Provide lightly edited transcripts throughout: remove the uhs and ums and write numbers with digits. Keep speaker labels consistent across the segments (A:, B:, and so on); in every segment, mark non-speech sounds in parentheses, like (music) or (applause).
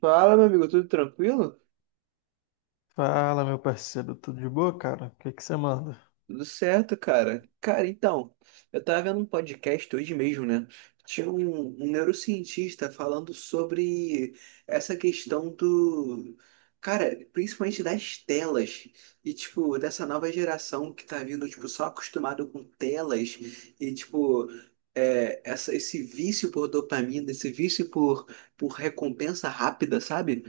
A: Fala, meu amigo, tudo tranquilo?
B: Fala, meu parceiro, tudo de boa, cara? O que que você manda?
A: Tudo certo, cara. Cara, então, eu tava vendo um podcast hoje mesmo, né? Tinha um neurocientista falando sobre essa questão do. Cara, principalmente das telas. E, tipo, dessa nova geração que tá vindo, tipo, só acostumado com telas. E, tipo, essa, esse vício por dopamina, esse vício por recompensa rápida, sabe?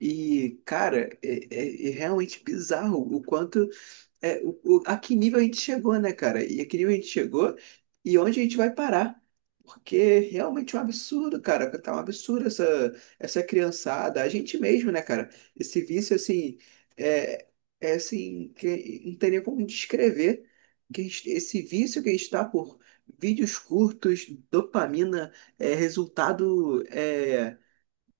A: E, cara, é realmente bizarro o quanto a que nível a gente chegou, né, cara? E a que nível a gente chegou e onde a gente vai parar? Porque realmente é um absurdo, cara. Tá um absurdo essa criançada, a gente mesmo, né, cara? Esse vício, assim, é, é assim, que não tem nem como descrever esse vício que a gente tá por vídeos curtos, dopamina, é, resultado, é,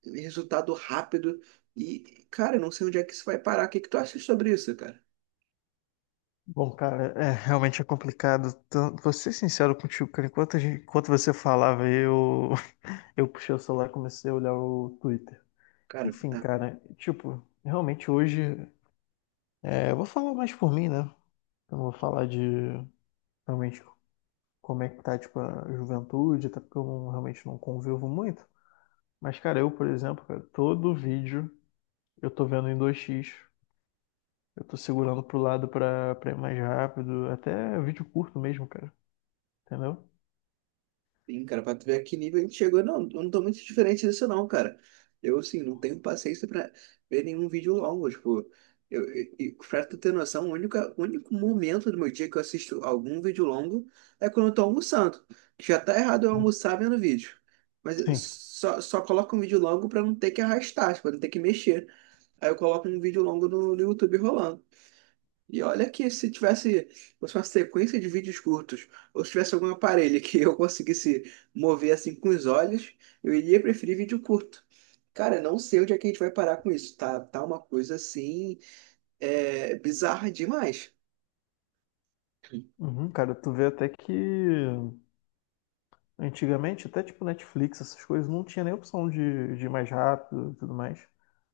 A: resultado rápido. E, cara, eu não sei onde é que isso vai parar. O que que tu acha sobre isso, cara?
B: Bom, cara, realmente é complicado. Vou ser sincero contigo, cara. Enquanto, enquanto você falava, (laughs) eu puxei o celular e comecei a olhar o Twitter.
A: Cara,
B: Enfim,
A: tá.
B: cara, tipo, realmente hoje. Eu vou falar mais por mim, né? Eu não vou falar de realmente como é que tá, tipo, a juventude, até porque eu não- realmente não convivo muito. Mas, cara, eu, por exemplo, cara, todo vídeo eu tô vendo em 2x. Eu tô segurando pro lado pra, pra ir mais rápido. Até vídeo curto mesmo, cara. Entendeu?
A: Sim, cara, pra tu ver a que nível a gente chegou, não, eu não tô muito diferente disso não, cara. Eu, assim, não tenho paciência pra ver nenhum vídeo longo, tipo, e pra tu ter noção, o único momento do meu dia que eu assisto algum vídeo longo é quando eu tô almoçando. Já tá errado eu almoçar vendo vídeo, mas eu
B: Sim.
A: só coloco um vídeo longo pra não ter que arrastar, tipo, não ter que mexer. Aí eu coloco um vídeo longo no YouTube rolando. E olha que se tivesse fosse uma sequência de vídeos curtos, ou se tivesse algum aparelho (laughs) que eu conseguisse mover assim com os olhos, eu iria preferir vídeo curto. Cara, eu não sei onde é que a gente vai parar com isso. Tá, tá uma coisa assim, bizarra demais.
B: Uhum, cara, tu vê até que antigamente, até tipo Netflix, essas coisas, não tinha nem opção de ir mais rápido e tudo mais.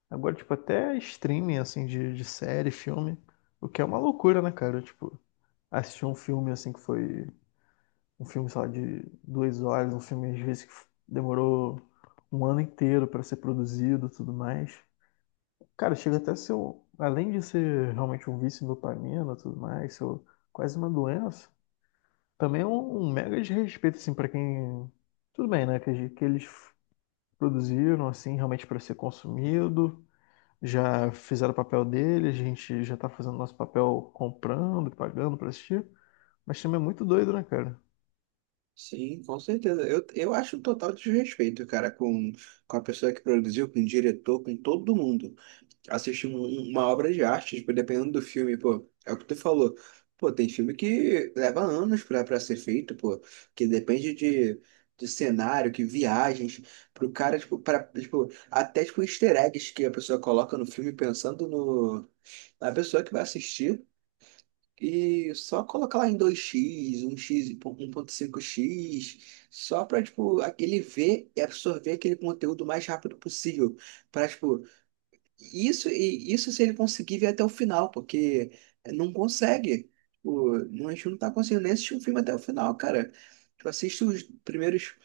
B: Agora, tipo, até streaming, assim, de série, filme, o que é uma loucura, né, cara? Tipo, assistir um filme, assim, que foi um filme, sei lá, de duas horas, um filme, às vezes, que demorou um ano inteiro pra ser produzido e tudo mais. Cara, chega até a ser, além de ser realmente um vício em dopamina e tudo mais, ser quase uma doença, também é um mega desrespeito, assim, para quem. Tudo bem, né? Que, que eles produziram, assim, realmente para ser consumido, já fizeram o papel dele, a gente já tá fazendo nosso papel comprando e pagando pra assistir, mas também é muito doido, né, cara?
A: Sim, com certeza. Eu acho um total desrespeito, cara, com a pessoa que produziu, com o diretor, com todo mundo. Assistir uma obra de arte, tipo, dependendo do filme, pô, é o que tu falou. Pô, tem filme que leva anos pra ser feito, pô, que depende de cenário, que viagens, pro cara, tipo, pra, tipo, até, tipo, easter eggs que a pessoa coloca no filme pensando no, na pessoa que vai assistir. E só colocar lá em 2x 1x e 1.5x só pra, tipo, ele ver e absorver aquele conteúdo o mais rápido possível. Pra, tipo, isso, e isso se ele conseguir ver até o final, porque não consegue. O, não- A gente não tá conseguindo nem assistir o filme até o final, cara. Tu assiste os primeiros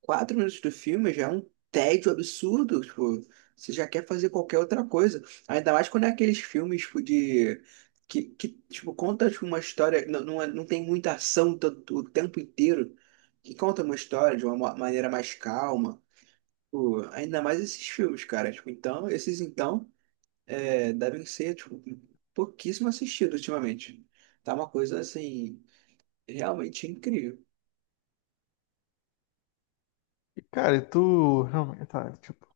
A: 4 minutos do filme, já é um tédio absurdo. Tipo, você já quer fazer qualquer outra coisa. Ainda mais quando é aqueles filmes, tipo, de. Que tipo, conta tipo, uma história. Não, não, não tem muita ação o tempo inteiro. Que conta uma história de uma maneira mais calma. Tipo, ainda mais esses filmes, cara. Tipo, então, esses então devem ser, tipo, pouquíssimo assistido ultimamente. Tá uma coisa, assim, realmente incrível.
B: E, cara, e tu realmente, tá, tipo,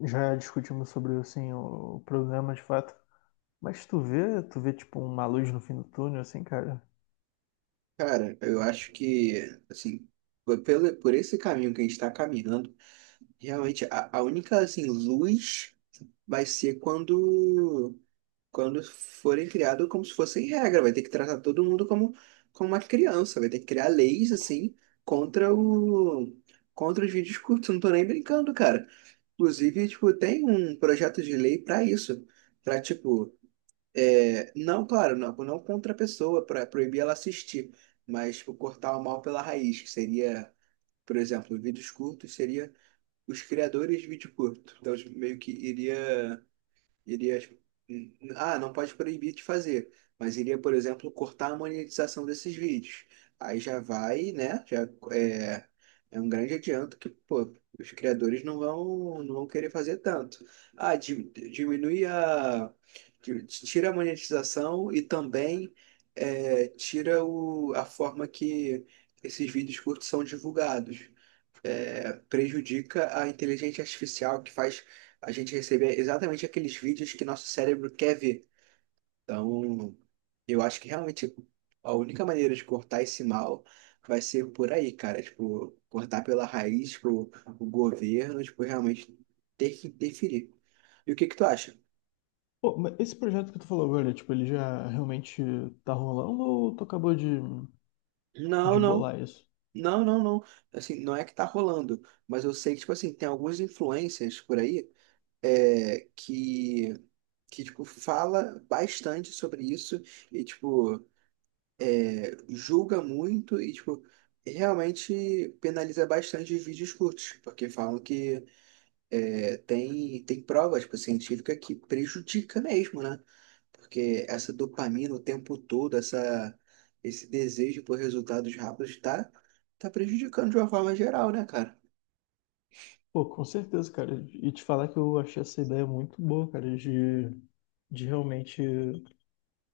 B: já discutimos sobre, assim, o problema de fato. Mas tu vê, tipo, uma luz no fim do túnel, assim, cara.
A: Cara, eu acho que, assim, por esse caminho que a gente tá caminhando, realmente a única, assim, luz vai ser quando forem criados como se fossem regra. Vai ter que tratar todo mundo como, como uma criança. Vai ter que criar leis, assim, contra o... Contra os vídeos curtos, eu não tô nem brincando, cara. Inclusive, tipo, tem um projeto de lei para isso, para tipo, é, não, claro, não, não contra a pessoa, para proibir ela assistir, mas tipo, cortar o mal pela raiz, que seria, por exemplo, vídeos curtos seria os criadores de vídeo curto. Então, tipo, meio que iria. Iria. Ah, não pode proibir de fazer, mas iria, por exemplo, cortar a monetização desses vídeos. Aí já vai, né? Já é, é um grande adianto que, pô, os criadores não vão querer fazer tanto. Ah, di- diminui a. Tira a monetização e também é, tira a forma que esses vídeos curtos são divulgados é, prejudica a inteligência artificial que faz a gente receber exatamente aqueles vídeos que nosso cérebro quer ver. Então, eu acho que realmente a única maneira de cortar esse mal vai ser por aí, cara. Tipo, cortar pela raiz, tipo, o governo, tipo, realmente ter que interferir. E o que que tu acha?
B: Pô, mas esse projeto que tu falou agora, tipo, ele já realmente tá rolando ou tu acabou
A: Não,
B: de
A: não.
B: bolar isso?
A: Não, não, não. Assim, não é que tá rolando, mas eu sei que, tipo assim, tem algumas influências por aí é, que tipo, fala bastante sobre isso e, tipo, é, julga muito e, tipo, realmente penaliza bastante os vídeos curtos, porque falam que tem prova, tipo, científica que prejudica mesmo, né? Porque essa dopamina o tempo todo, essa, esse desejo por resultados rápidos tá prejudicando de uma forma geral, né, cara?
B: Pô, com certeza, cara. E te falar que eu achei essa ideia muito boa, cara, de realmente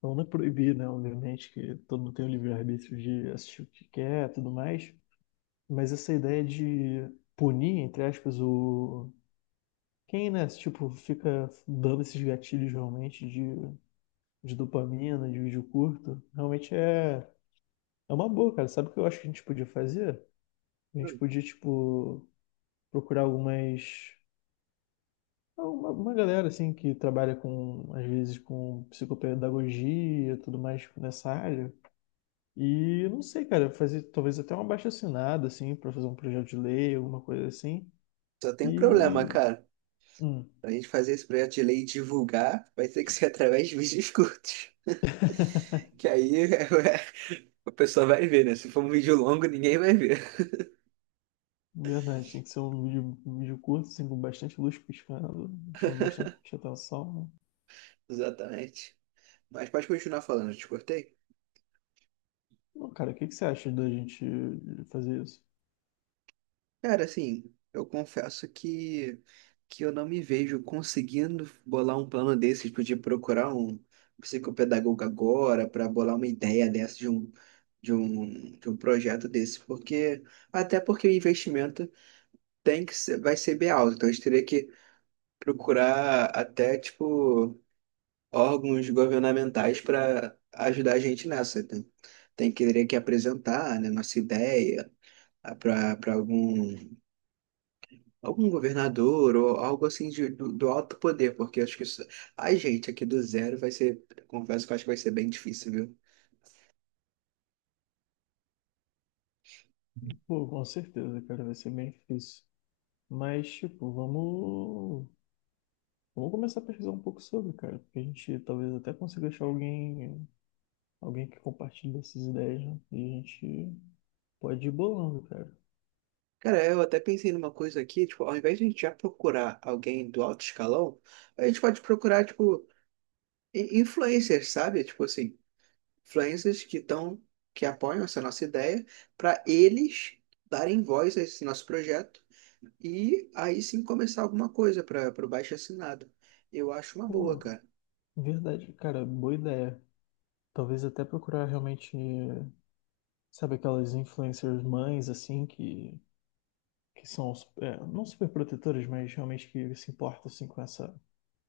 B: não é proibir, né? Obviamente que todo mundo tem o livre-arbítrio de assistir o que quer, e tudo mais. Mas essa ideia de punir, entre aspas, o quem, né? Tipo, fica dando esses gatilhos realmente de dopamina, de vídeo curto, realmente é uma boa, cara. Sabe o que eu acho que a gente podia fazer? A gente
A: Hum.
B: podia, tipo, procurar algumas. Uma galera, assim, que trabalha com, às vezes, com psicopedagogia e tudo mais nessa área. E, não sei, cara, fazer talvez até uma abaixo-assinado, assim, pra fazer um projeto de lei, alguma coisa assim.
A: Só tem um problema,
B: E.
A: cara.
B: Hum,
A: Pra gente fazer esse projeto de lei e divulgar, vai ter que ser (laughs) através de vídeos curtos. Que aí (laughs) o pessoal vai ver, né? Se for um vídeo longo, ninguém vai ver.
B: verdade, tem que ser um vídeo curto, assim, com bastante luz piscando, chama bastante atenção, né?
A: (laughs) Exatamente. Mas pode continuar falando, eu te cortei?
B: Não, cara, o que que você acha da gente fazer isso?
A: Cara, assim, eu confesso que eu não me vejo conseguindo bolar um plano desse, tipo, de procurar um psicopedagogo agora para bolar uma ideia dessa de um projeto desse. Porque, até porque o investimento vai ser bem alto. Então a gente teria que procurar até, tipo, órgãos governamentais para ajudar a gente nessa. Tem, tem que teria que apresentar, né, nossa ideia para algum, algum governador ou algo assim do alto poder, porque acho que isso, a gente aqui do zero vai ser, confesso que eu acho que vai ser bem difícil, viu?
B: Pô, com certeza, cara, vai ser bem difícil. Mas, tipo, vamos começar a pesquisar um pouco sobre, cara, porque a gente talvez até consiga achar alguém, alguém que compartilhe essas ideias, né? E a gente pode ir bolando, cara.
A: Cara, eu até pensei numa coisa aqui, tipo, ao invés de a gente já procurar alguém do alto escalão, a gente pode procurar, tipo, influencers, sabe? Tipo assim, influencers que estão, que apoiam essa nossa ideia, para eles darem voz a esse nosso projeto e aí sim começar alguma coisa para o baixo assinado. Eu acho uma boa,
B: Pô,
A: cara.
B: verdade, cara, boa ideia. Talvez até procurar realmente, sabe, aquelas influencers mães, assim, que são, é, não super protetoras, mas realmente que se importam, assim, com essa.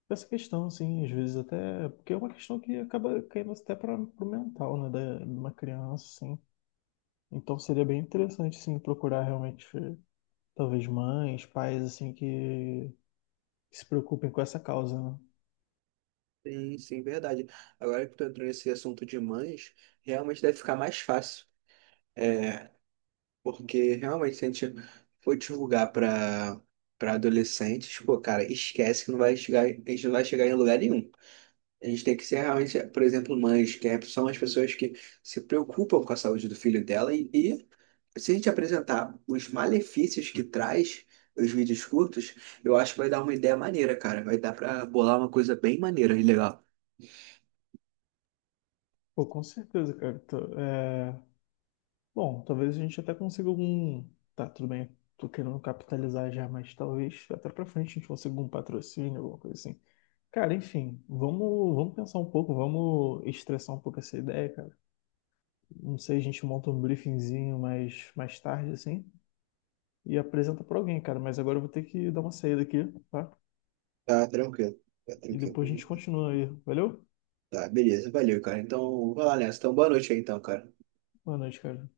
B: Essa questão, assim, às vezes até. Porque é uma questão que acaba caindo até para o mental, né, da, de uma criança, assim. Então seria bem interessante, assim, procurar realmente, talvez mães, pais, assim, que, se preocupem com essa causa, né?
A: Sim, sim, verdade. Agora que tu entrou nesse assunto de mães, realmente deve ficar mais fácil. É, porque realmente se a gente for divulgar para adolescentes, pô, cara, esquece que não vai chegar, a gente não vai chegar em lugar nenhum. A gente tem que ser realmente, por exemplo, mães, são as pessoas que se preocupam com a saúde do filho dela e se a gente apresentar os malefícios que traz os vídeos curtos, eu acho que vai dar uma ideia maneira, cara. Vai dar pra bolar uma coisa bem maneira e legal.
B: Pô, com certeza, cara. Bom, talvez a gente até consiga algum. Tá, tudo bem, tô querendo capitalizar já, mas talvez até pra frente a gente consiga um patrocínio, alguma coisa assim. Cara, enfim, vamos pensar um pouco, vamos estressar um pouco essa ideia, cara. Não sei, a gente monta um briefingzinho mais tarde, assim, e apresenta pra alguém, cara. Mas agora eu vou ter que dar uma saída aqui, tá?
A: Tá, tranquilo. Tá,
B: E
A: tranquilo.
B: depois a gente continua aí. Valeu?
A: Tá, beleza. Valeu, cara. Então, vai lá nessa. Então, boa noite aí, então, cara.
B: Boa noite, cara.